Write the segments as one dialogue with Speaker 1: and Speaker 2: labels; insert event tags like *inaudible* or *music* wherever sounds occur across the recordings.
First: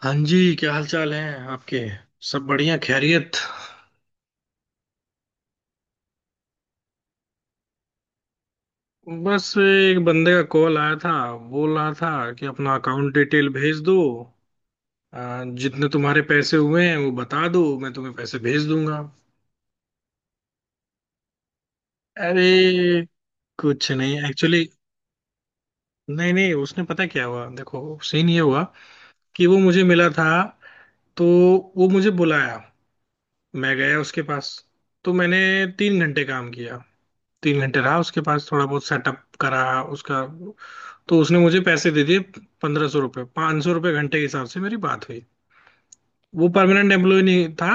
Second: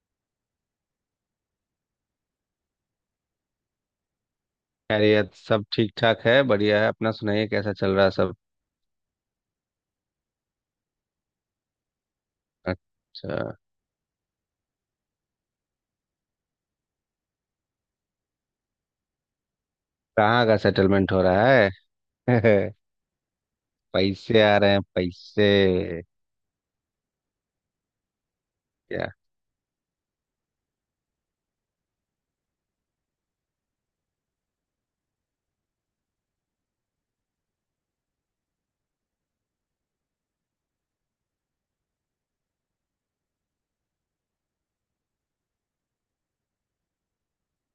Speaker 1: हाँ जी, क्या हाल चाल है आपके। सब बढ़िया, खैरियत।
Speaker 2: खैरियत सब ठीक ठाक है बढ़िया है अपना सुनाइए कैसा चल रहा है सब।
Speaker 1: बस एक बंदे का कॉल आया था। बोल रहा था कि अपना अकाउंट
Speaker 2: अच्छा।
Speaker 1: डिटेल भेज दो। जितने तुम्हारे पैसे हुए हैं वो बता दो, मैं तुम्हें पैसे भेज दूंगा।
Speaker 2: कहाँ का सेटलमेंट हो रहा है?
Speaker 1: अरे,
Speaker 2: *laughs*
Speaker 1: कुछ नहीं
Speaker 2: पैसे आ
Speaker 1: एक्चुअली।
Speaker 2: रहे हैं पैसे।
Speaker 1: नहीं नहीं, उसने पता क्या हुआ, देखो, सीन ये हुआ
Speaker 2: क्या?
Speaker 1: कि वो मुझे मिला था, तो वो मुझे बुलाया, मैं गया उसके पास। तो मैंने 3 घंटे काम किया, 3 घंटे रहा उसके पास, थोड़ा बहुत सेटअप करा उसका। तो उसने मुझे पैसे दे दिए 1500 रुपये। 500 रुपये घंटे के हिसाब से मेरी बात हुई। वो परमानेंट एम्प्लॉय नहीं था,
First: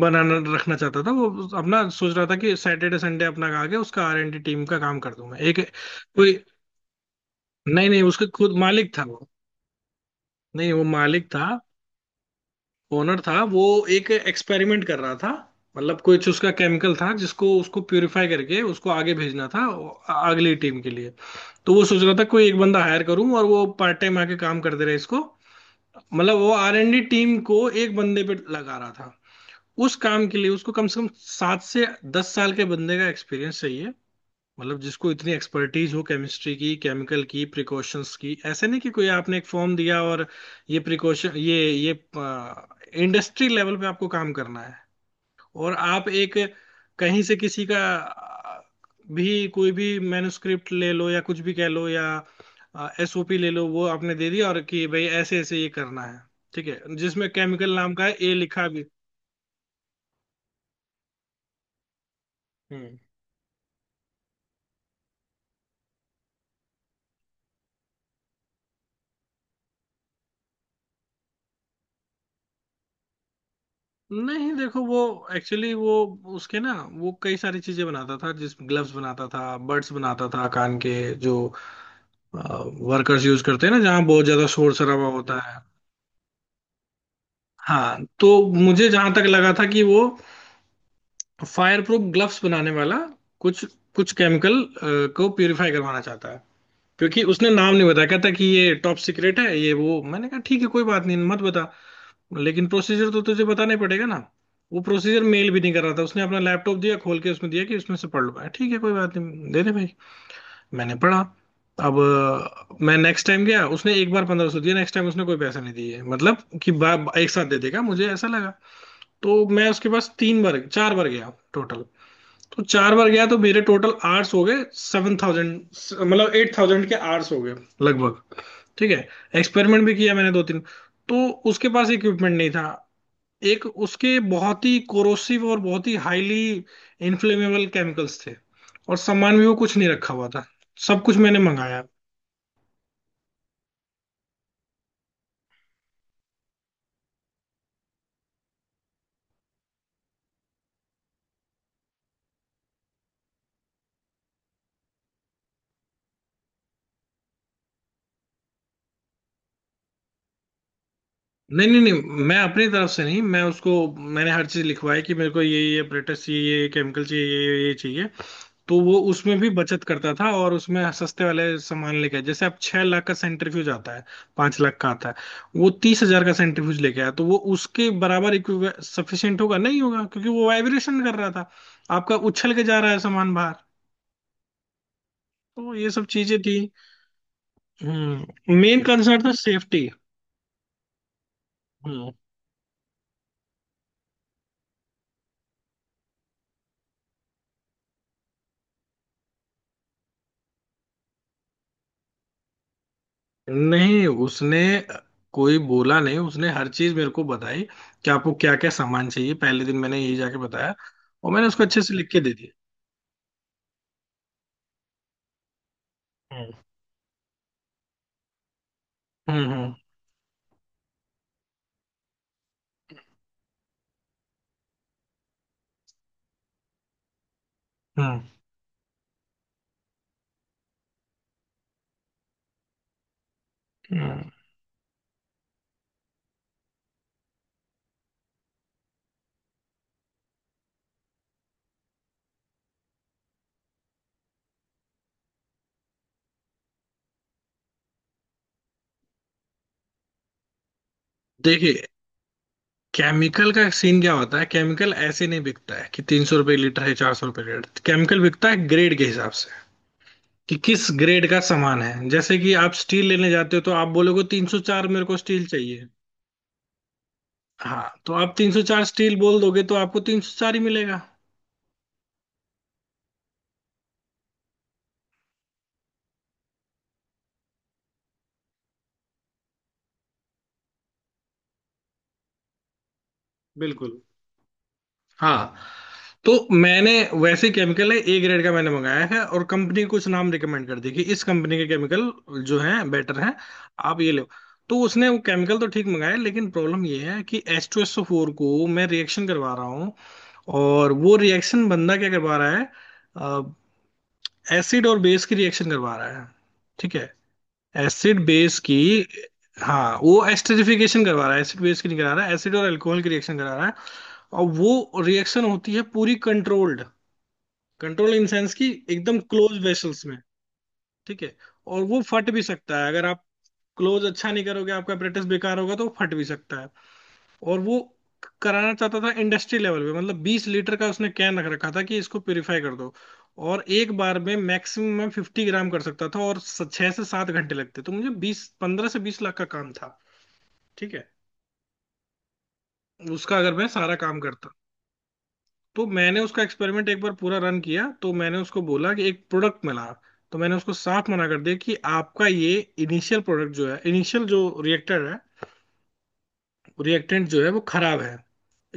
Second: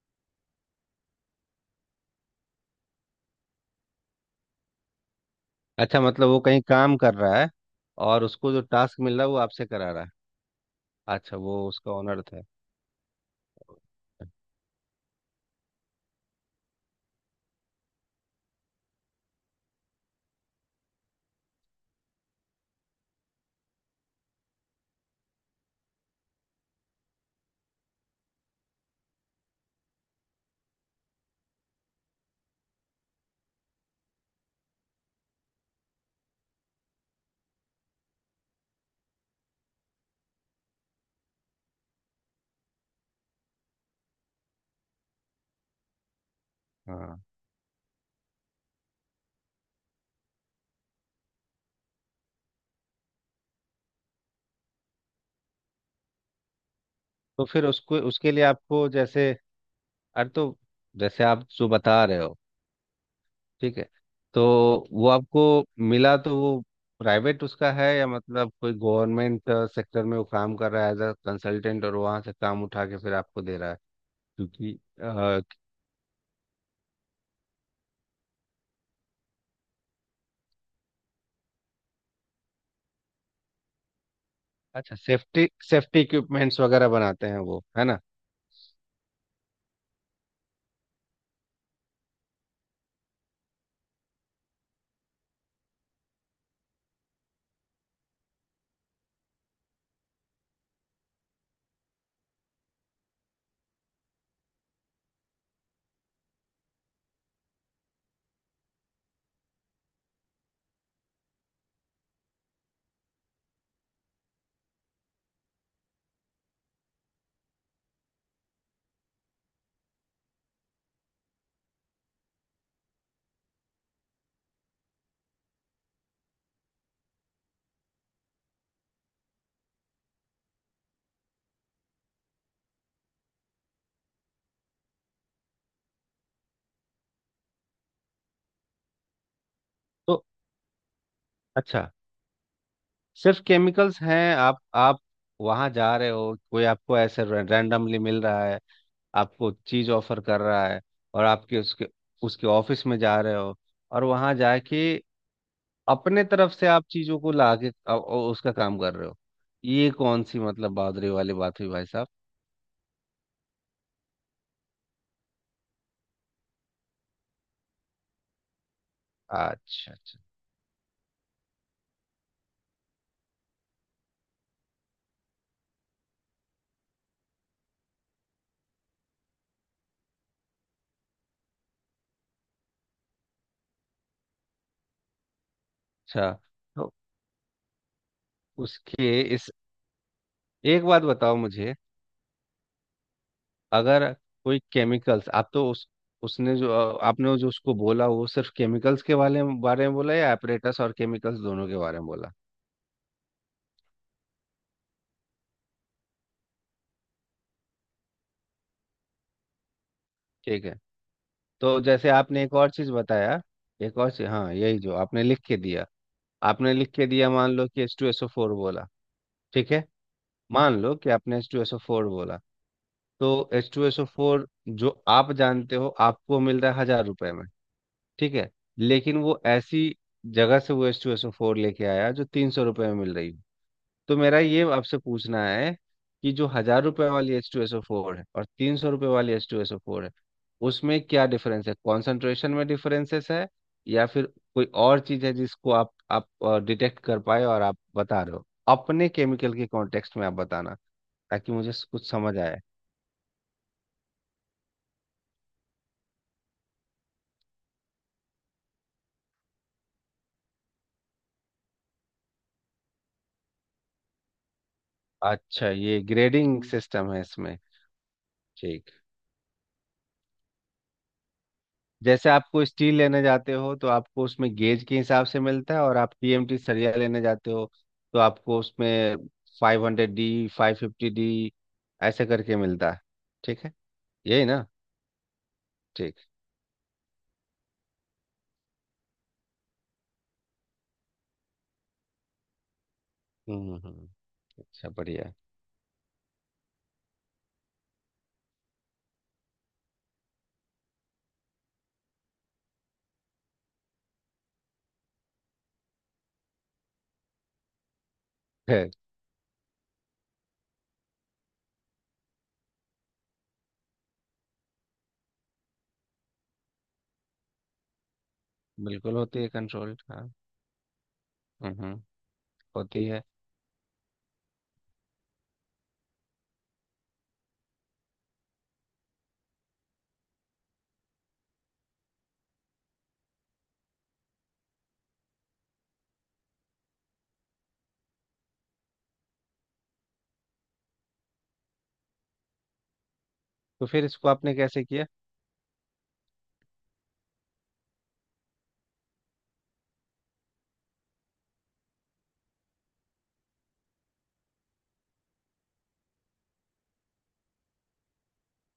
Speaker 1: बनाना रखना चाहता था वो अपना। सोच रहा था कि सैटरडे संडे अपना खा के उसका आर एंड डी टीम का काम कर दूंगा एक
Speaker 2: अच्छा मतलब
Speaker 1: कोई।
Speaker 2: वो कहीं काम कर रहा है?
Speaker 1: नहीं नहीं,
Speaker 2: और
Speaker 1: उसका
Speaker 2: उसको
Speaker 1: खुद
Speaker 2: जो
Speaker 1: मालिक
Speaker 2: टास्क
Speaker 1: था
Speaker 2: मिल
Speaker 1: वो।
Speaker 2: रहा है वो आपसे करा रहा है?
Speaker 1: नहीं, वो मालिक
Speaker 2: अच्छा
Speaker 1: था,
Speaker 2: वो उसका ऑनर था।
Speaker 1: ओनर था वो। एक एक्सपेरिमेंट कर रहा था। मतलब कुछ उसका केमिकल था जिसको उसको प्यूरिफाई करके उसको आगे भेजना था अगली टीम के लिए। तो वो सोच रहा था कोई एक बंदा हायर करूं और वो पार्ट टाइम आके काम करते रहे इसको। मतलब वो आर एन डी टीम को एक बंदे पे लगा रहा था। उस काम के लिए उसको कम से कम 7 से 10 साल के बंदे का एक्सपीरियंस चाहिए। मतलब जिसको इतनी एक्सपर्टीज हो केमिस्ट्री की, केमिकल की, प्रिकॉशंस की। ऐसे नहीं कि कोई आपने एक फॉर्म दिया और ये प्रिकॉशन ये इंडस्ट्री लेवल पे आपको काम करना है। और आप एक कहीं
Speaker 2: हाँ
Speaker 1: से किसी का भी कोई भी मैन्युस्क्रिप्ट ले लो या कुछ भी कह लो, या एसओपी ले लो, वो आपने दे दिया और कि भाई ऐसे ऐसे ये करना है। ठीक है, जिसमें
Speaker 2: तो फिर
Speaker 1: केमिकल नाम
Speaker 2: उसको
Speaker 1: का है,
Speaker 2: उसके
Speaker 1: ए
Speaker 2: लिए
Speaker 1: लिखा भी।
Speaker 2: आपको जैसे अरे तो जैसे आप जो बता रहे हो।
Speaker 1: हम्म।
Speaker 2: ठीक है। तो वो आपको मिला तो वो प्राइवेट उसका है या मतलब कोई गवर्नमेंट सेक्टर में वो काम कर रहा है एज अ कंसल्टेंट और वहाँ से काम उठा के फिर आपको दे रहा है?
Speaker 1: नहीं,
Speaker 2: क्योंकि
Speaker 1: देखो वो
Speaker 2: अ,
Speaker 1: एक्चुअली वो उसके ना वो कई सारी चीजें बनाता था। जिस ग्लव्स बनाता था, बड्स बनाता था कान के, जो वर्कर्स यूज करते हैं ना जहाँ बहुत ज्यादा शोर
Speaker 2: अच्छा
Speaker 1: शराबा होता
Speaker 2: सेफ्टी
Speaker 1: है।
Speaker 2: सेफ्टी इक्विपमेंट्स वगैरह बनाते हैं वो है ना?
Speaker 1: हाँ, तो मुझे जहां तक लगा था कि वो फायर प्रूफ ग्लव्स बनाने वाला कुछ कुछ केमिकल को प्यूरिफाई करवाना चाहता है। क्योंकि उसने नाम नहीं बताया, कहता कि ये टॉप सीक्रेट है, ये वो। मैंने कहा ठीक है, कोई बात नहीं, मत बता, लेकिन प्रोसीजर तो तुझे बताना ही पड़ेगा ना। वो प्रोसीजर मेल भी नहीं कर रहा था, उसने अपना लैपटॉप दिया खोल के, उसमें दिया कि उसमें से पढ़ लो। ठीक है कोई बात नहीं, दे दे भाई। मैंने पढ़ा। अब मैं नेक्स्ट टाइम गया, उसने एक बार 1500 दिया, नेक्स्ट टाइम उसने कोई पैसा नहीं दिए। मतलब कि बा, बा- एक साथ दे देगा मुझे, ऐसा लगा। तो मैं उसके पास तीन बार चार बार गया टोटल। तो चार बार गया तो मेरे टोटल आर्ट्स हो गए 7000, मतलब 8000 के आर्ट्स हो गए लगभग। ठीक है। एक्सपेरिमेंट भी किया मैंने दो तीन। तो उसके पास इक्विपमेंट नहीं था। एक उसके बहुत ही कोरोसिव और बहुत ही हाईली इन्फ्लेमेबल केमिकल्स थे। और सामान भी वो कुछ नहीं रखा
Speaker 2: तो
Speaker 1: हुआ था, सब कुछ मैंने मंगाया।
Speaker 2: अच्छा सिर्फ केमिकल्स हैं? आप वहाँ जा रहे हो कोई आपको ऐसे रैंडमली मिल रहा है आपको चीज़ ऑफर कर रहा है और आपके उसके उसके ऑफिस में जा रहे हो और वहाँ जाके अपने तरफ से आप चीजों को ला के उसका काम कर रहे हो। ये कौन सी मतलब बादरे वाली बात हुई
Speaker 1: नहीं नहीं
Speaker 2: भाई साहब?
Speaker 1: नहीं, मैं अपनी तरफ से नहीं, मैं उसको, मैंने हर चीज लिखवाई कि मेरे को ये ब्रेटस चाहिए, ये केमिकल चाहिए, ये चाहिए। तो वो उसमें भी बचत
Speaker 2: अच्छा
Speaker 1: करता
Speaker 2: अच्छा
Speaker 1: था और उसमें सस्ते वाले सामान लेके आया। जैसे अब 6 लाख का सेंट्रीफ्यूज आता है, 5 लाख का आता है, वो 30 हजार का सेंट्रीफ्यूज लेके आया। तो वो उसके बराबर सफिशियंट होगा नहीं होगा, क्योंकि वो वाइब्रेशन कर रहा था, आपका उछल के जा रहा है सामान बाहर। तो ये सब
Speaker 2: अच्छा।
Speaker 1: चीजें थी।
Speaker 2: तो
Speaker 1: हम्म, मेन
Speaker 2: उसके
Speaker 1: कंसर्न था
Speaker 2: इस
Speaker 1: सेफ्टी।
Speaker 2: एक बात बताओ मुझे।
Speaker 1: हम्म।
Speaker 2: अगर कोई केमिकल्स आप तो उस उसने जो आपने जो उसको बोला वो सिर्फ केमिकल्स के बारे में बोला या एपरेटस और केमिकल्स दोनों के बारे में बोला?
Speaker 1: नहीं, उसने कोई बोला नहीं, उसने हर चीज मेरे को बताई कि आपको क्या क्या सामान चाहिए। पहले दिन मैंने यही जाके
Speaker 2: ठीक
Speaker 1: बताया
Speaker 2: है।
Speaker 1: और मैंने उसको
Speaker 2: तो
Speaker 1: अच्छे से लिख
Speaker 2: जैसे
Speaker 1: के दे
Speaker 2: आपने एक
Speaker 1: दिया।
Speaker 2: और चीज बताया एक और चीज। हाँ यही जो आपने लिख के दिया।
Speaker 1: हम्म
Speaker 2: आपने लिख के दिया मान लो कि H two S O four बोला।
Speaker 1: हम्म।
Speaker 2: ठीक
Speaker 1: हम्म।
Speaker 2: है। मान लो कि आपने H two S O four बोला। तो H two S O four जो आप जानते हो आपको मिल रहा है हजार रुपए में।
Speaker 1: हाँ।
Speaker 2: ठीक है। लेकिन वो ऐसी जगह से वो H two S O four लेके आया जो तीन सौ रुपए में मिल रही हो। तो
Speaker 1: हम्म।
Speaker 2: मेरा ये आपसे पूछना है कि जो हजार रुपए वाली H two S O four है और तीन सौ रुपए वाली H two S O four है उसमें क्या डिफरेंस है? कॉन्सेंट्रेशन में डिफरेंसेस है या फिर कोई और चीज है जिसको आप डिटेक्ट कर पाए और आप बता रहे हो अपने केमिकल के कॉन्टेक्स्ट में आप बताना ताकि मुझे
Speaker 1: देखिए,
Speaker 2: कुछ समझ आए।
Speaker 1: केमिकल का सीन क्या होता है, केमिकल ऐसे नहीं बिकता है कि 300 रुपये लीटर है, 400 रुपये लीटर। केमिकल बिकता है ग्रेड के हिसाब से कि किस ग्रेड का सामान है। जैसे कि आप स्टील लेने जाते हो तो आप बोलोगे 304 मेरे को स्टील
Speaker 2: अच्छा
Speaker 1: चाहिए।
Speaker 2: ये ग्रेडिंग सिस्टम है इसमें?
Speaker 1: हाँ। तो आप 304
Speaker 2: ठीक।
Speaker 1: स्टील बोल दोगे तो आपको 304 ही मिलेगा।
Speaker 2: जैसे आपको स्टील लेने जाते हो तो आपको उसमें गेज के हिसाब से मिलता है और आप टीएमटी सरिया लेने जाते हो तो आपको उसमें five hundred D five fifty D ऐसे करके मिलता है। ठीक है
Speaker 1: बिल्कुल।
Speaker 2: यही ना?
Speaker 1: हाँ।
Speaker 2: ठीक।
Speaker 1: तो मैंने वैसे केमिकल है A ग्रेड का मैंने मंगाया है। और कंपनी कुछ नाम रिकमेंड कर दी कि इस कंपनी के केमिकल जो हैं बेटर हैं, आप
Speaker 2: हम्म।
Speaker 1: ये लो। तो
Speaker 2: अच्छा
Speaker 1: उसने वो
Speaker 2: बढ़िया
Speaker 1: केमिकल तो ठीक मंगाए, लेकिन प्रॉब्लम ये है कि H2SO4 को मैं रिएक्शन करवा रहा हूँ। और वो रिएक्शन बंदा क्या करवा रहा है, एसिड और बेस की रिएक्शन करवा रहा है। ठीक है, एसिड बेस की।
Speaker 2: है।
Speaker 1: हाँ, वो एस्टरीफिकेशन करवा रहा है, एसिड बेस की नहीं करा रहा है, एसिड और एल्कोहल की रिएक्शन करा रहा है। और वो रिएक्शन होती है पूरी कंट्रोल्ड। कंट्रोल इन सेंस की
Speaker 2: बिल्कुल
Speaker 1: एकदम
Speaker 2: होती है
Speaker 1: क्लोज
Speaker 2: कंट्रोल
Speaker 1: वेसल्स में।
Speaker 2: हाँ।
Speaker 1: ठीक है।
Speaker 2: हम्म,
Speaker 1: और वो
Speaker 2: हम्म।
Speaker 1: फट भी सकता है,
Speaker 2: होती
Speaker 1: अगर
Speaker 2: है।
Speaker 1: आप क्लोज अच्छा नहीं करोगे, आपका प्रैक्टिस बेकार होगा तो वो फट भी सकता है। और वो कराना चाहता था इंडस्ट्री लेवल पे। मतलब 20 लीटर का उसने कैन रख रखा था कि इसको प्योरीफाई कर दो। और एक बार में मैक्सिमम मैं 50 ग्राम कर सकता था और स- 6 से 7 घंटे लगते। तो मुझे बीस पंद्रह से 20 लाख का काम था। ठीक है, उसका अगर मैं
Speaker 2: तो
Speaker 1: सारा
Speaker 2: फिर
Speaker 1: काम
Speaker 2: इसको
Speaker 1: करता।
Speaker 2: आपने कैसे किया?
Speaker 1: तो मैंने उसका एक्सपेरिमेंट एक बार पूरा रन किया तो मैंने उसको बोला कि एक प्रोडक्ट मिला। तो मैंने उसको साफ मना कर दिया कि आपका ये इनिशियल प्रोडक्ट जो है, इनिशियल जो रिएक्टर है, रिएक्टेंट जो है, वो खराब है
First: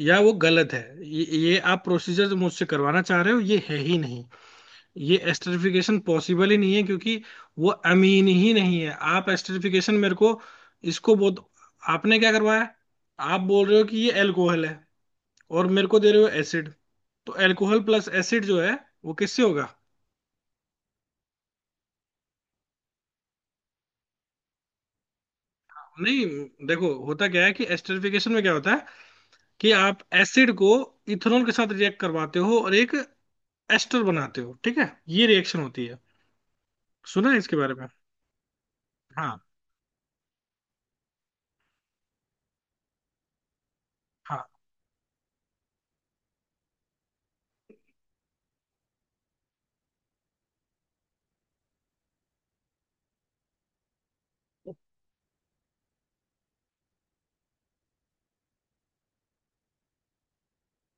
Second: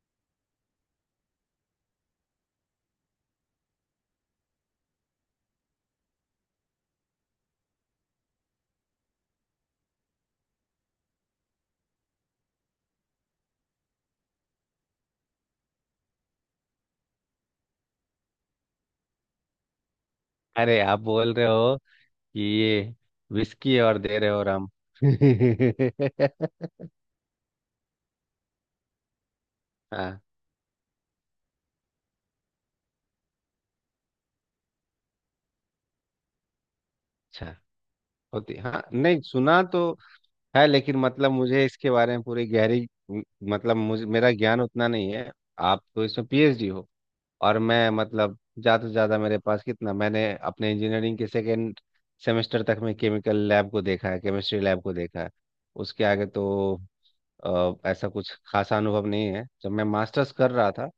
Speaker 1: या वो गलत है। ये आप प्रोसीजर जो मुझसे करवाना चाह रहे हो ये है ही नहीं। ये एस्टरिफिकेशन पॉसिबल ही नहीं है क्योंकि वो अमीन ही नहीं है। आप एस्टरिफिकेशन मेरे को इसको बहुत आपने क्या करवाया। आप बोल रहे हो कि ये एल्कोहल है और मेरे को दे रहे हो एसिड। तो अल्कोहल प्लस एसिड जो है वो किससे होगा।
Speaker 2: अरे आप बोल रहे हो कि ये विस्की और दे रहे हो राम।
Speaker 1: नहीं,
Speaker 2: *laughs*
Speaker 1: देखो होता क्या है कि एस्टरिफिकेशन में क्या होता है कि आप
Speaker 2: हाँ
Speaker 1: एसिड को इथेनॉल के साथ रिएक्ट करवाते हो और एक एस्टर बनाते हो। ठीक है, ये रिएक्शन होती है। सुना है
Speaker 2: अच्छा।
Speaker 1: इसके बारे में।
Speaker 2: होती हाँ नहीं
Speaker 1: हाँ।
Speaker 2: सुना तो है लेकिन मतलब मुझे इसके बारे में पूरी गहरी मतलब मुझे मेरा
Speaker 1: हाँ,
Speaker 2: ज्ञान उतना नहीं है। आप तो इसमें पीएचडी हो और मैं मतलब ज़्यादा से ज़्यादा मेरे पास कितना मैंने अपने इंजीनियरिंग के सेकेंड सेमेस्टर तक में केमिकल लैब को देखा है केमिस्ट्री लैब को देखा है। उसके आगे तो ऐसा कुछ खासा अनुभव नहीं है। जब मैं मास्टर्स कर रहा था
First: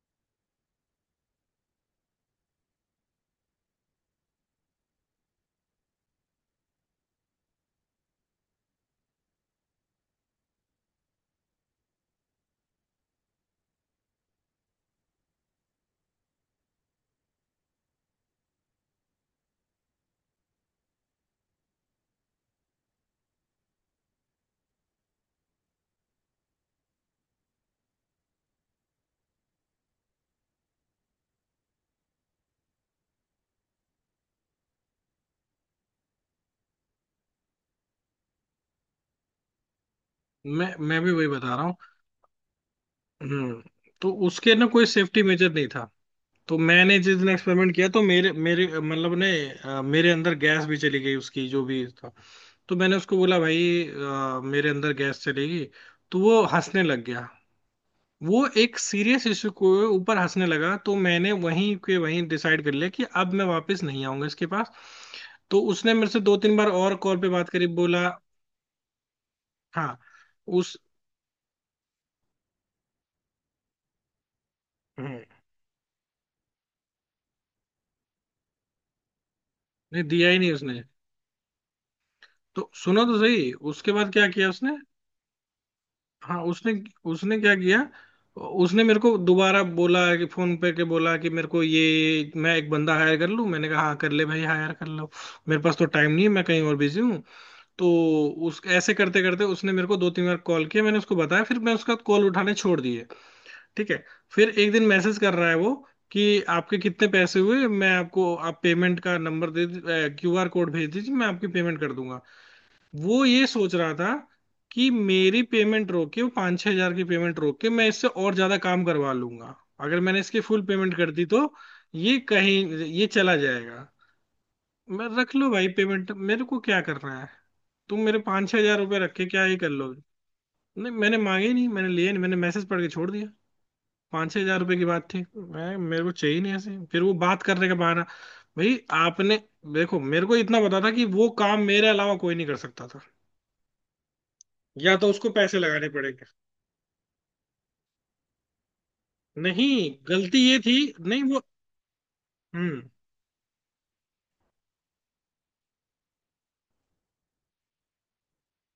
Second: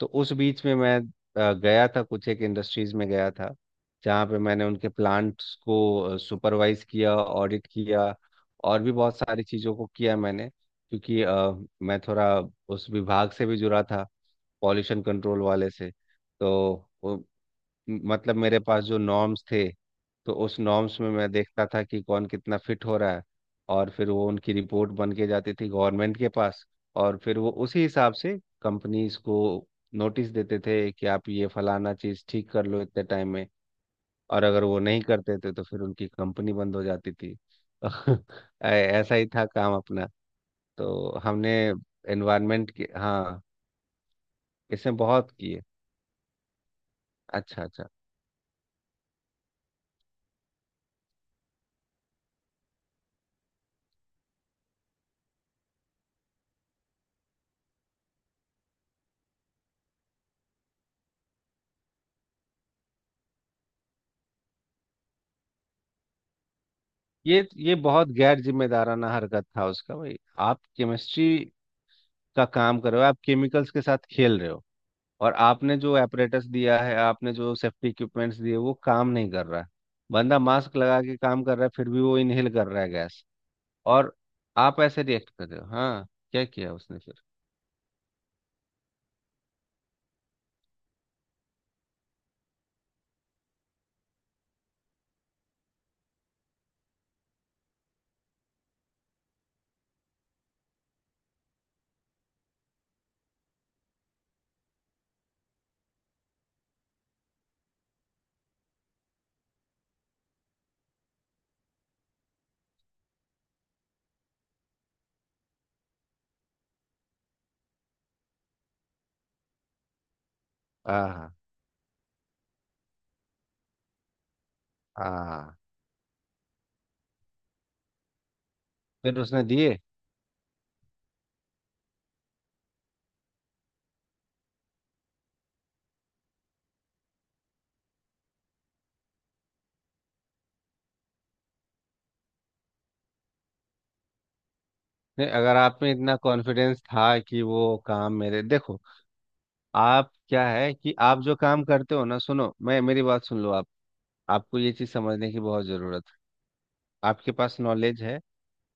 Speaker 2: तो उस बीच में मैं गया था कुछ एक इंडस्ट्रीज में गया था जहाँ पे मैंने उनके प्लांट्स को सुपरवाइज किया ऑडिट किया और भी बहुत सारी चीज़ों को किया मैंने क्योंकि मैं थोड़ा उस विभाग से भी जुड़ा था पॉल्यूशन कंट्रोल वाले से। तो वो मतलब मेरे पास जो नॉर्म्स थे तो उस नॉर्म्स में मैं देखता था कि कौन कितना फिट हो रहा है और फिर वो उनकी रिपोर्ट बन के जाती थी गवर्नमेंट के पास और फिर वो उसी हिसाब से कंपनीज को नोटिस देते थे कि आप ये फलाना चीज़ ठीक कर लो इतने टाइम में और अगर वो नहीं करते थे तो फिर उनकी कंपनी बंद हो जाती थी। *laughs* ऐसा ही था काम अपना।
Speaker 1: मैं
Speaker 2: तो
Speaker 1: भी वही
Speaker 2: हमने
Speaker 1: बता रहा हूँ।
Speaker 2: एनवायरनमेंट के हाँ
Speaker 1: हम्म। तो उसके ना कोई
Speaker 2: इसमें
Speaker 1: सेफ्टी
Speaker 2: बहुत
Speaker 1: मेजर
Speaker 2: किए।
Speaker 1: नहीं था। तो मैंने जिस दिन
Speaker 2: अच्छा
Speaker 1: एक्सपेरिमेंट किया
Speaker 2: अच्छा।
Speaker 1: तो मेरे मेरे मतलब ने मेरे अंदर गैस भी चली गई उसकी जो भी। तो मैंने उसको बोला भाई, मेरे अंदर गैस चलेगी, तो वो हंसने लग गया। वो एक सीरियस इशू को ऊपर हंसने लगा, तो मैंने वहीं के वहीं डिसाइड कर लिया कि अब मैं वापस नहीं आऊंगा इसके पास। तो उसने मेरे से दो तीन बार और कॉल पे
Speaker 2: ये
Speaker 1: बात करी,
Speaker 2: ये बहुत
Speaker 1: बोला।
Speaker 2: गैर जिम्मेदाराना हरकत था उसका
Speaker 1: हाँ,
Speaker 2: भाई। आप
Speaker 1: उस।
Speaker 2: केमिस्ट्री का काम कर रहे हो आप केमिकल्स के साथ खेल रहे हो
Speaker 1: हम्म।
Speaker 2: और आपने जो एपरेटस दिया है आपने जो सेफ्टी इक्विपमेंट्स दिए वो काम नहीं कर रहा है।
Speaker 1: नहीं दिया ही
Speaker 2: बंदा
Speaker 1: नहीं
Speaker 2: मास्क
Speaker 1: उसने।
Speaker 2: लगा के काम कर रहा है फिर भी वो इनहेल
Speaker 1: तो
Speaker 2: कर रहा है
Speaker 1: सुनो तो
Speaker 2: गैस।
Speaker 1: सही उसके बाद
Speaker 2: और
Speaker 1: क्या किया उसने।
Speaker 2: आप ऐसे रिएक्ट कर रहे हो हाँ।
Speaker 1: हाँ
Speaker 2: क्या
Speaker 1: उसने,
Speaker 2: किया उसने फिर?
Speaker 1: उसने क्या किया, उसने मेरे को दोबारा बोला कि फोन पे के बोला कि मेरे को ये मैं एक बंदा हायर कर लूँ। मैंने कहा हाँ, कर ले भाई, हायर कर लो, मेरे पास तो टाइम नहीं है, मैं कहीं और बिजी हूँ। तो उस ऐसे करते करते उसने मेरे को दो तीन बार कॉल किया, मैंने उसको बताया, फिर मैं उसका कॉल उठाने छोड़ दिए। ठीक है। फिर एक दिन मैसेज कर रहा है वो कि आपके कितने पैसे हुए मैं आपको, आप पेमेंट का नंबर दे, QR कोड भेज दीजिए, मैं आपकी पेमेंट कर दूंगा। वो ये सोच रहा था कि मेरी पेमेंट रोक के, वो 5-6 हजार की पेमेंट रोक के, मैं इससे और ज्यादा काम करवा लूंगा अगर मैंने इसकी फुल पेमेंट कर दी,
Speaker 2: हाँ
Speaker 1: तो ये कहीं ये चला जाएगा। मैं, रख लो
Speaker 2: हाँ।
Speaker 1: भाई पेमेंट, मेरे को क्या करना है, तुम मेरे 5-6 हजार रुपये रख
Speaker 2: फिर
Speaker 1: के
Speaker 2: उसने
Speaker 1: क्या ही कर
Speaker 2: दिए?
Speaker 1: लोगे। नहीं मैंने मांगे, नहीं मैंने लिए, नहीं मैंने मैसेज पढ़ के छोड़ दिया। 5-6 हजार रुपये की बात थी, मैं मेरे को चाहिए नहीं ऐसे। फिर वो बात करने का बहाना। भाई आपने, देखो मेरे को इतना पता था कि वो काम मेरे अलावा कोई नहीं कर सकता था, या तो
Speaker 2: नहीं
Speaker 1: उसको
Speaker 2: अगर
Speaker 1: पैसे
Speaker 2: आप
Speaker 1: लगाने
Speaker 2: में इतना
Speaker 1: पड़ेंगे।
Speaker 2: कॉन्फिडेंस था कि वो काम मेरे देखो
Speaker 1: नहीं,
Speaker 2: आप
Speaker 1: गलती
Speaker 2: क्या
Speaker 1: ये
Speaker 2: है
Speaker 1: थी।
Speaker 2: कि आप
Speaker 1: नहीं
Speaker 2: जो
Speaker 1: वो।
Speaker 2: काम करते हो ना सुनो मैं
Speaker 1: हम्म।
Speaker 2: मेरी बात सुन लो आप। आपको ये चीज़ समझने की बहुत ज़रूरत है। आपके पास नॉलेज है।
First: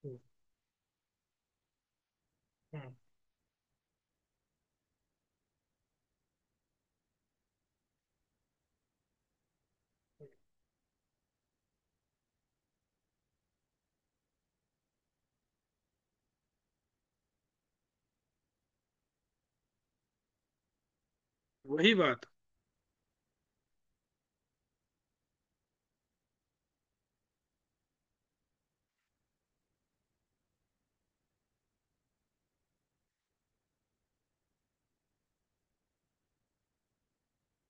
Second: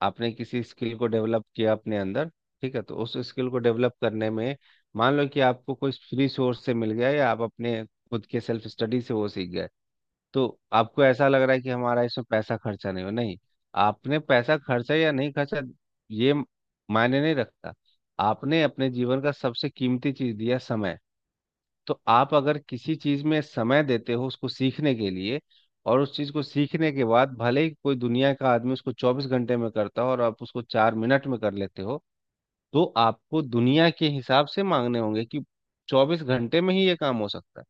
Speaker 2: आपने किसी स्किल को डेवलप किया अपने अंदर। ठीक है
Speaker 1: हम्म,
Speaker 2: तो उस स्किल को डेवलप करने में मान लो कि आपको कोई फ्री सोर्स से मिल गया या आप अपने खुद के सेल्फ स्टडी से वो सीख गए तो आपको ऐसा लग रहा है कि हमारा इसमें पैसा खर्चा नहीं हो नहीं आपने पैसा खर्चा या नहीं खर्चा ये मायने नहीं रखता। आपने अपने जीवन का सबसे कीमती चीज़ दिया समय।
Speaker 1: वही
Speaker 2: तो
Speaker 1: बात।
Speaker 2: आप अगर किसी चीज में समय देते हो उसको सीखने के लिए और उस चीज को सीखने के बाद भले ही कोई दुनिया का आदमी उसको चौबीस घंटे में करता हो और आप उसको चार मिनट में कर लेते हो तो आपको दुनिया के हिसाब से मांगने होंगे कि चौबीस घंटे में ही ये काम हो सकता है।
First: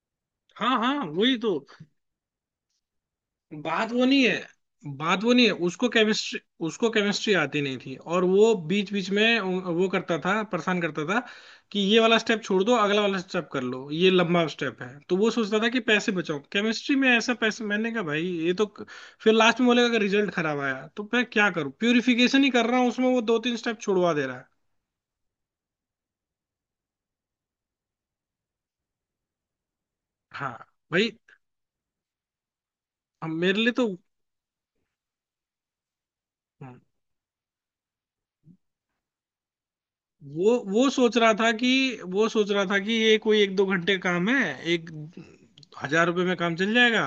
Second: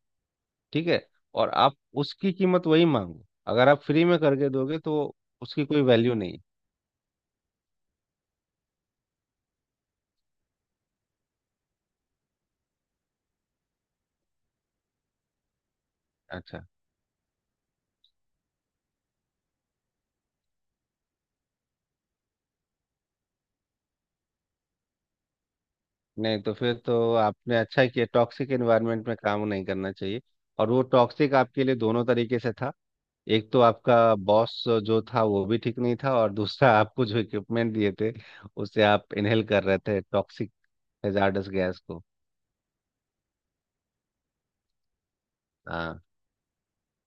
Speaker 1: हाँ
Speaker 2: ठीक है
Speaker 1: हाँ वही
Speaker 2: और
Speaker 1: तो।
Speaker 2: आप उसकी कीमत वही मांगो। अगर आप
Speaker 1: बात वो
Speaker 2: फ्री में
Speaker 1: नहीं है,
Speaker 2: करके दोगे तो
Speaker 1: बात वो नहीं है,
Speaker 2: उसकी कोई
Speaker 1: उसको
Speaker 2: वैल्यू नहीं
Speaker 1: केमिस्ट्री,
Speaker 2: है।
Speaker 1: उसको केमिस्ट्री आती नहीं थी। और वो बीच बीच में वो करता था, परेशान करता था कि ये वाला स्टेप छोड़ दो, अगला वाला स्टेप कर लो, ये लंबा स्टेप है। तो वो सोचता था कि पैसे बचाओ
Speaker 2: अच्छा।
Speaker 1: केमिस्ट्री में ऐसा पैसे। मैंने कहा भाई ये तो क-। फिर लास्ट में बोलेगा कि रिजल्ट खराब आया, तो मैं क्या करूं, प्यूरिफिकेशन ही कर रहा हूँ उसमें वो दो तीन स्टेप छुड़वा दे रहा है।
Speaker 2: नहीं तो फिर तो आपने अच्छा किया टॉक्सिक एनवायरनमेंट में काम नहीं करना चाहिए।
Speaker 1: हाँ,
Speaker 2: और वो
Speaker 1: भाई
Speaker 2: टॉक्सिक आपके लिए दोनों तरीके से था।
Speaker 1: अब
Speaker 2: एक
Speaker 1: मेरे
Speaker 2: तो
Speaker 1: लिए तो।
Speaker 2: आपका बॉस जो था वो भी ठीक नहीं था और दूसरा *laughs*
Speaker 1: हाँ,
Speaker 2: आपको जो इक्विपमेंट दिए थे उससे आप इनहेल कर रहे थे टॉक्सिक
Speaker 1: वो सोच रहा
Speaker 2: हैजार्डस
Speaker 1: था कि
Speaker 2: गैस को।
Speaker 1: वो सोच रहा था कि ये कोई एक दो घंटे का काम है, एक
Speaker 2: हाँ।
Speaker 1: हजार रुपये में काम चल जाएगा।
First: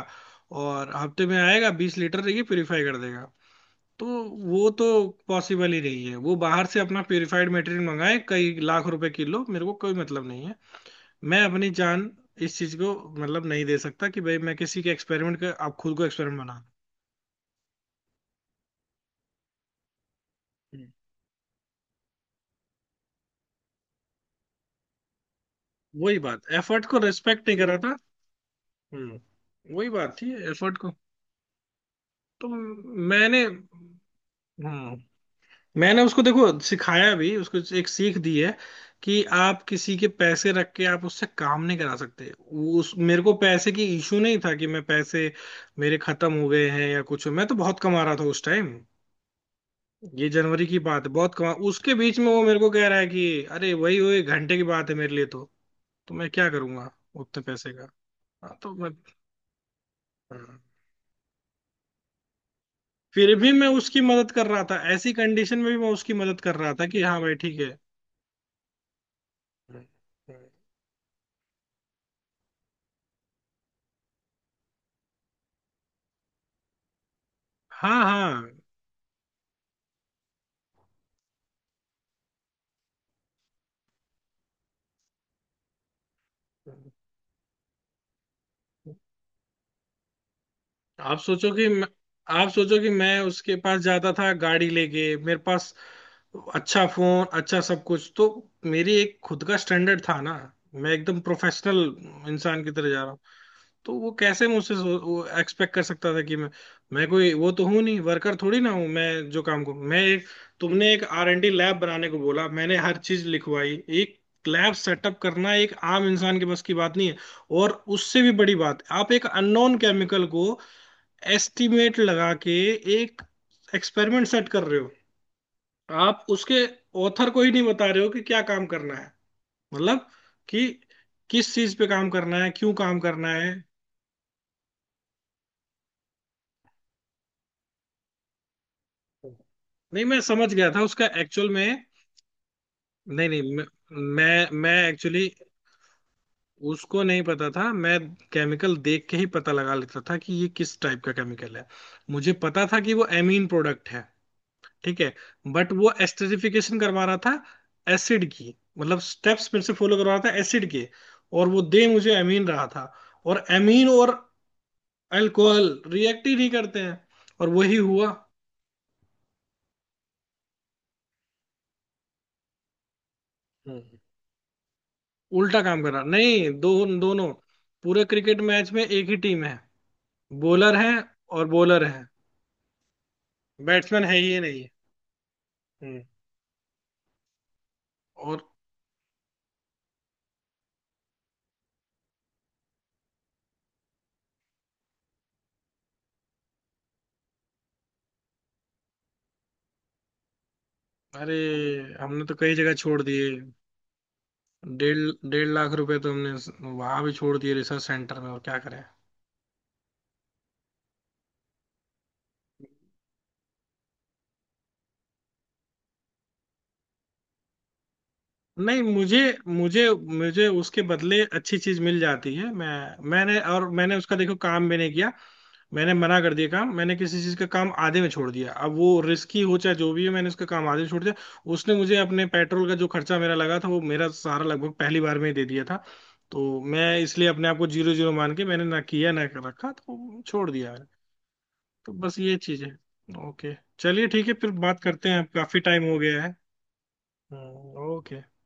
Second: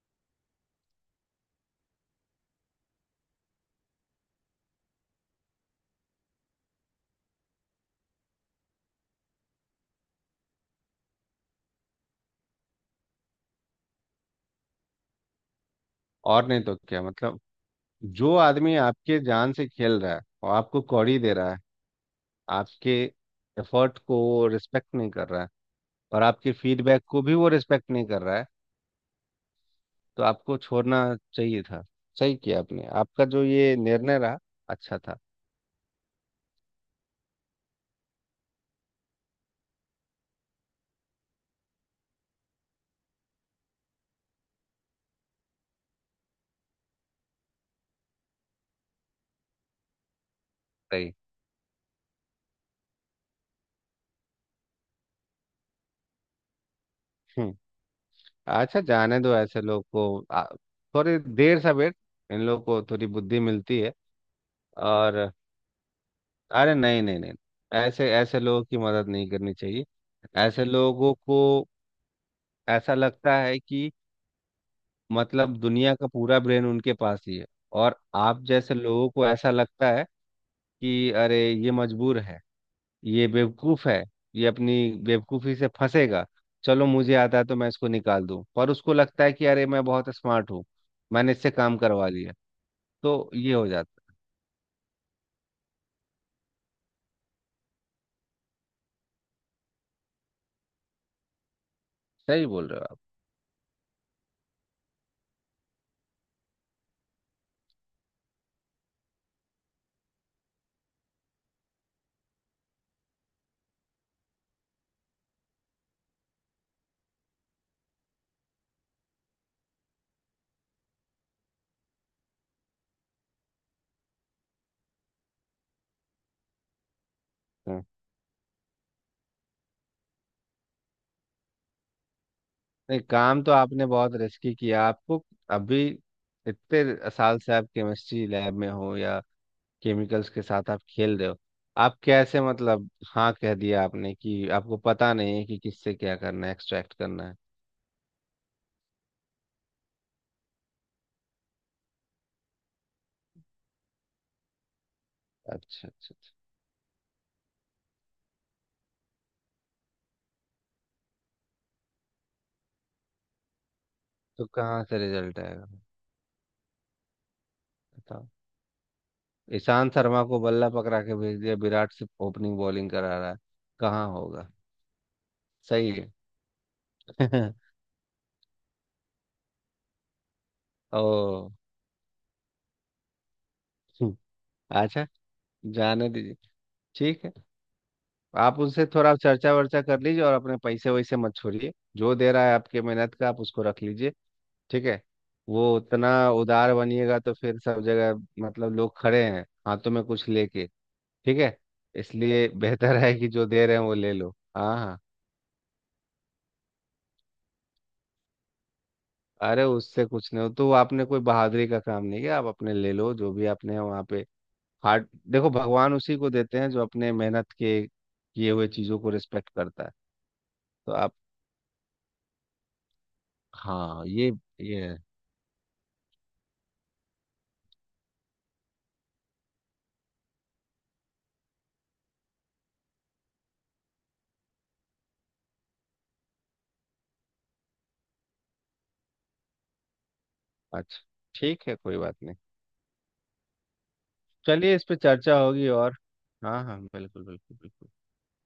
Speaker 1: और हफ्ते में आएगा 20 लीटर ये प्योरीफाई कर देगा। तो वो तो पॉसिबल ही नहीं है, वो बाहर से अपना प्योरीफाइड मटेरियल मंगाए कई लाख रुपए किलो, मेरे को कोई मतलब नहीं है। मैं अपनी जान इस चीज को मतलब नहीं दे सकता कि भाई मैं किसी के एक्सपेरिमेंट का आप खुद को एक्सपेरिमेंट
Speaker 2: और नहीं
Speaker 1: बना।
Speaker 2: तो क्या मतलब जो आदमी आपके जान से खेल रहा है और आपको
Speaker 1: हम्म,
Speaker 2: कौड़ी दे रहा है आपके एफर्ट को रिस्पेक्ट नहीं कर रहा है।
Speaker 1: वही
Speaker 2: और
Speaker 1: बात,
Speaker 2: आपके
Speaker 1: एफर्ट को
Speaker 2: फीडबैक को भी
Speaker 1: रेस्पेक्ट
Speaker 2: वो
Speaker 1: नहीं कर रहा
Speaker 2: रिस्पेक्ट
Speaker 1: था।
Speaker 2: नहीं कर रहा है।
Speaker 1: हम्म वही बात
Speaker 2: तो
Speaker 1: थी
Speaker 2: आपको
Speaker 1: एफर्ट को।
Speaker 2: छोड़ना चाहिए था। सही
Speaker 1: तो
Speaker 2: किया आपने आपका जो
Speaker 1: मैंने,
Speaker 2: ये निर्णय रहा
Speaker 1: हाँ,
Speaker 2: अच्छा था।
Speaker 1: मैंने उसको देखो सिखाया भी, उसको एक सीख दी है कि आप किसी के पैसे रख के आप उससे काम नहीं करा सकते। वो- उस मेरे को पैसे की इशू नहीं था कि मैं पैसे, मेरे खत्म हो गए हैं या कुछ। मैं तो बहुत कमा रहा था उस टाइम। ये जनवरी की बात है,
Speaker 2: सही।
Speaker 1: बहुत कमा, उसके बीच में वो मेरे को कह रहा है कि अरे वही वही घंटे की बात है मेरे लिए तो। तो मैं क्या करूंगा उतने
Speaker 2: हम्म।
Speaker 1: पैसे का। हाँ, तो
Speaker 2: अच्छा
Speaker 1: मैं
Speaker 2: जाने दो ऐसे लोग को
Speaker 1: हाँ।
Speaker 2: थोड़ी देर से वेट इन लोग को थोड़ी
Speaker 1: फिर
Speaker 2: बुद्धि
Speaker 1: भी मैं
Speaker 2: मिलती है।
Speaker 1: उसकी मदद कर रहा था, ऐसी
Speaker 2: और
Speaker 1: कंडीशन में भी मैं उसकी मदद कर रहा
Speaker 2: अरे
Speaker 1: था कि
Speaker 2: नहीं नहीं
Speaker 1: हाँ
Speaker 2: नहीं।
Speaker 1: भाई ठीक
Speaker 2: ऐसे ऐसे लोगों की मदद नहीं करनी चाहिए।
Speaker 1: है।
Speaker 2: ऐसे लोगों को ऐसा लगता है कि मतलब दुनिया का पूरा ब्रेन उनके पास ही है और
Speaker 1: हाँ
Speaker 2: आप
Speaker 1: हाँ।
Speaker 2: जैसे लोगों को ऐसा लगता है कि अरे ये मजबूर है ये बेवकूफ है ये अपनी बेवकूफी से फंसेगा। चलो मुझे आता है तो मैं इसको निकाल दूं पर उसको लगता है कि अरे मैं बहुत स्मार्ट हूँ
Speaker 1: आप
Speaker 2: मैंने
Speaker 1: सोचो
Speaker 2: इससे
Speaker 1: कि
Speaker 2: काम
Speaker 1: मैं-
Speaker 2: करवा लिया।
Speaker 1: आप सोचो कि मैं
Speaker 2: तो ये
Speaker 1: उसके
Speaker 2: हो
Speaker 1: पास
Speaker 2: जाता
Speaker 1: जाता
Speaker 2: है।
Speaker 1: था गाड़ी लेके, मेरे पास अच्छा फोन, अच्छा सब कुछ। तो मेरी एक खुद का स्टैंडर्ड था ना। मैं एकदम प्रोफेशनल
Speaker 2: सही
Speaker 1: इंसान
Speaker 2: बोल
Speaker 1: की
Speaker 2: रहे हो
Speaker 1: तरह
Speaker 2: आप।
Speaker 1: जा रहा हूँ। तो वो कैसे मुझसे एक्सपेक्ट कर सकता था कि मैं कोई वो तो हूं नहीं, वर्कर थोड़ी ना हूं मैं, जो काम को मैं एक। तुमने एक आर एंड डी लैब बनाने को बोला, मैंने हर चीज लिखवाई। एक लैब सेटअप करना एक आम इंसान के बस की बात नहीं है। और उससे भी बड़ी बात, आप एक अननोन केमिकल को एस्टिमेट लगा के एक एक्सपेरिमेंट सेट कर रहे हो। आप उसके ऑथर को ही नहीं
Speaker 2: हम्म।
Speaker 1: बता रहे हो कि क्या काम करना है, मतलब कि किस चीज पे काम करना है, क्यों काम
Speaker 2: नहीं
Speaker 1: करना
Speaker 2: काम तो
Speaker 1: है।
Speaker 2: आपने बहुत रिस्की किया। आपको अभी इतने साल से आप केमिस्ट्री लैब में हो या
Speaker 1: नहीं, मैं
Speaker 2: केमिकल्स के
Speaker 1: समझ
Speaker 2: साथ
Speaker 1: गया
Speaker 2: आप
Speaker 1: था उसका
Speaker 2: खेल रहे हो।
Speaker 1: एक्चुअल में।
Speaker 2: आप कैसे मतलब
Speaker 1: नहीं
Speaker 2: हाँ कह
Speaker 1: नहीं, मैं
Speaker 2: दिया आपने कि
Speaker 1: मैं, मैं
Speaker 2: आपको पता
Speaker 1: एक्चुअली,
Speaker 2: नहीं है कि किससे क्या करना है एक्सट्रैक्ट
Speaker 1: उसको नहीं
Speaker 2: करना है।
Speaker 1: पता था। मैं केमिकल देख के ही पता लगा लेता था कि ये किस टाइप का केमिकल है। मुझे पता था कि वो एमीन प्रोडक्ट है। ठीक है। बट
Speaker 2: अच्छा
Speaker 1: वो
Speaker 2: अच्छा अच्छा।
Speaker 1: एस्टरीफिकेशन करवा रहा था। एसिड की, मतलब स्टेप्स मेरे से फॉलो करवा रहा था एसिड के, और वो दे मुझे एमीन रहा था। और एमीन और
Speaker 2: तो कहाँ से रिजल्ट
Speaker 1: अल्कोहल
Speaker 2: आएगा
Speaker 1: रिएक्ट ही नहीं करते हैं, और वही हुआ।
Speaker 2: बताओ। ईशांत शर्मा को बल्ला पकड़ा के भेज दिया विराट से ओपनिंग बॉलिंग करा रहा है कहाँ होगा?
Speaker 1: उल्टा काम करा
Speaker 2: सही
Speaker 1: नहीं दो दोनों।
Speaker 2: है। *laughs*
Speaker 1: पूरे क्रिकेट मैच में एक ही टीम है, बॉलर है और
Speaker 2: ओ।
Speaker 1: बॉलर है, बैट्समैन है ही नहीं।
Speaker 2: अच्छा
Speaker 1: हम्म
Speaker 2: जाने दीजिए। ठीक है।
Speaker 1: और
Speaker 2: आप उनसे थोड़ा चर्चा वर्चा कर लीजिए और अपने पैसे वैसे मत छोड़िए। जो दे रहा है आपके मेहनत का आप उसको रख लीजिए। ठीक है वो उतना उदार बनिएगा तो फिर सब जगह मतलब लोग खड़े हैं हाथों में कुछ लेके।
Speaker 1: अरे,
Speaker 2: ठीक है
Speaker 1: हमने तो
Speaker 2: इसलिए
Speaker 1: कई जगह
Speaker 2: बेहतर
Speaker 1: छोड़
Speaker 2: है कि
Speaker 1: दिए।
Speaker 2: जो दे रहे हैं वो ले लो हाँ हाँ।
Speaker 1: डेढ़ 1.5 लाख रुपए तो हमने वहां भी छोड़ दिए रिसर्च सेंटर में, और क्या करें।
Speaker 2: अरे उससे कुछ नहीं हो तो आपने कोई बहादुरी का काम नहीं किया आप अपने ले लो जो भी आपने वहाँ पे। हार्ड देखो भगवान उसी को देते हैं जो अपने मेहनत के किए हुए
Speaker 1: नहीं,
Speaker 2: चीज़ों को
Speaker 1: मुझे
Speaker 2: रिस्पेक्ट
Speaker 1: मुझे
Speaker 2: करता है।
Speaker 1: मुझे उसके
Speaker 2: तो आप
Speaker 1: बदले अच्छी चीज मिल जाती है। मैंने
Speaker 2: हाँ
Speaker 1: उसका
Speaker 2: ये
Speaker 1: देखो काम भी नहीं
Speaker 2: ये
Speaker 1: किया। मैंने मना कर दिया काम, मैंने किसी चीज का काम आधे में छोड़ दिया। अब वो रिस्की हो चाहे जो भी है, मैंने उसका काम आधे में छोड़ दिया। उसने मुझे अपने पेट्रोल का जो खर्चा मेरा लगा था वो मेरा सारा लगभग पहली बार में ही दे दिया था। तो मैं इसलिए अपने आप को जीरो जीरो मान के मैंने, ना किया ना रखा, तो छोड़ दिया मैंने।
Speaker 2: अच्छा ठीक है
Speaker 1: तो
Speaker 2: कोई बात
Speaker 1: बस ये
Speaker 2: नहीं।
Speaker 1: चीज है। ओके, चलिए ठीक है, फिर
Speaker 2: चलिए
Speaker 1: बात
Speaker 2: इस पे
Speaker 1: करते हैं,
Speaker 2: चर्चा
Speaker 1: काफी
Speaker 2: होगी
Speaker 1: टाइम
Speaker 2: और
Speaker 1: हो गया है।
Speaker 2: हाँ हाँ बिल्कुल बिल्कुल बिल्कुल।
Speaker 1: ओके।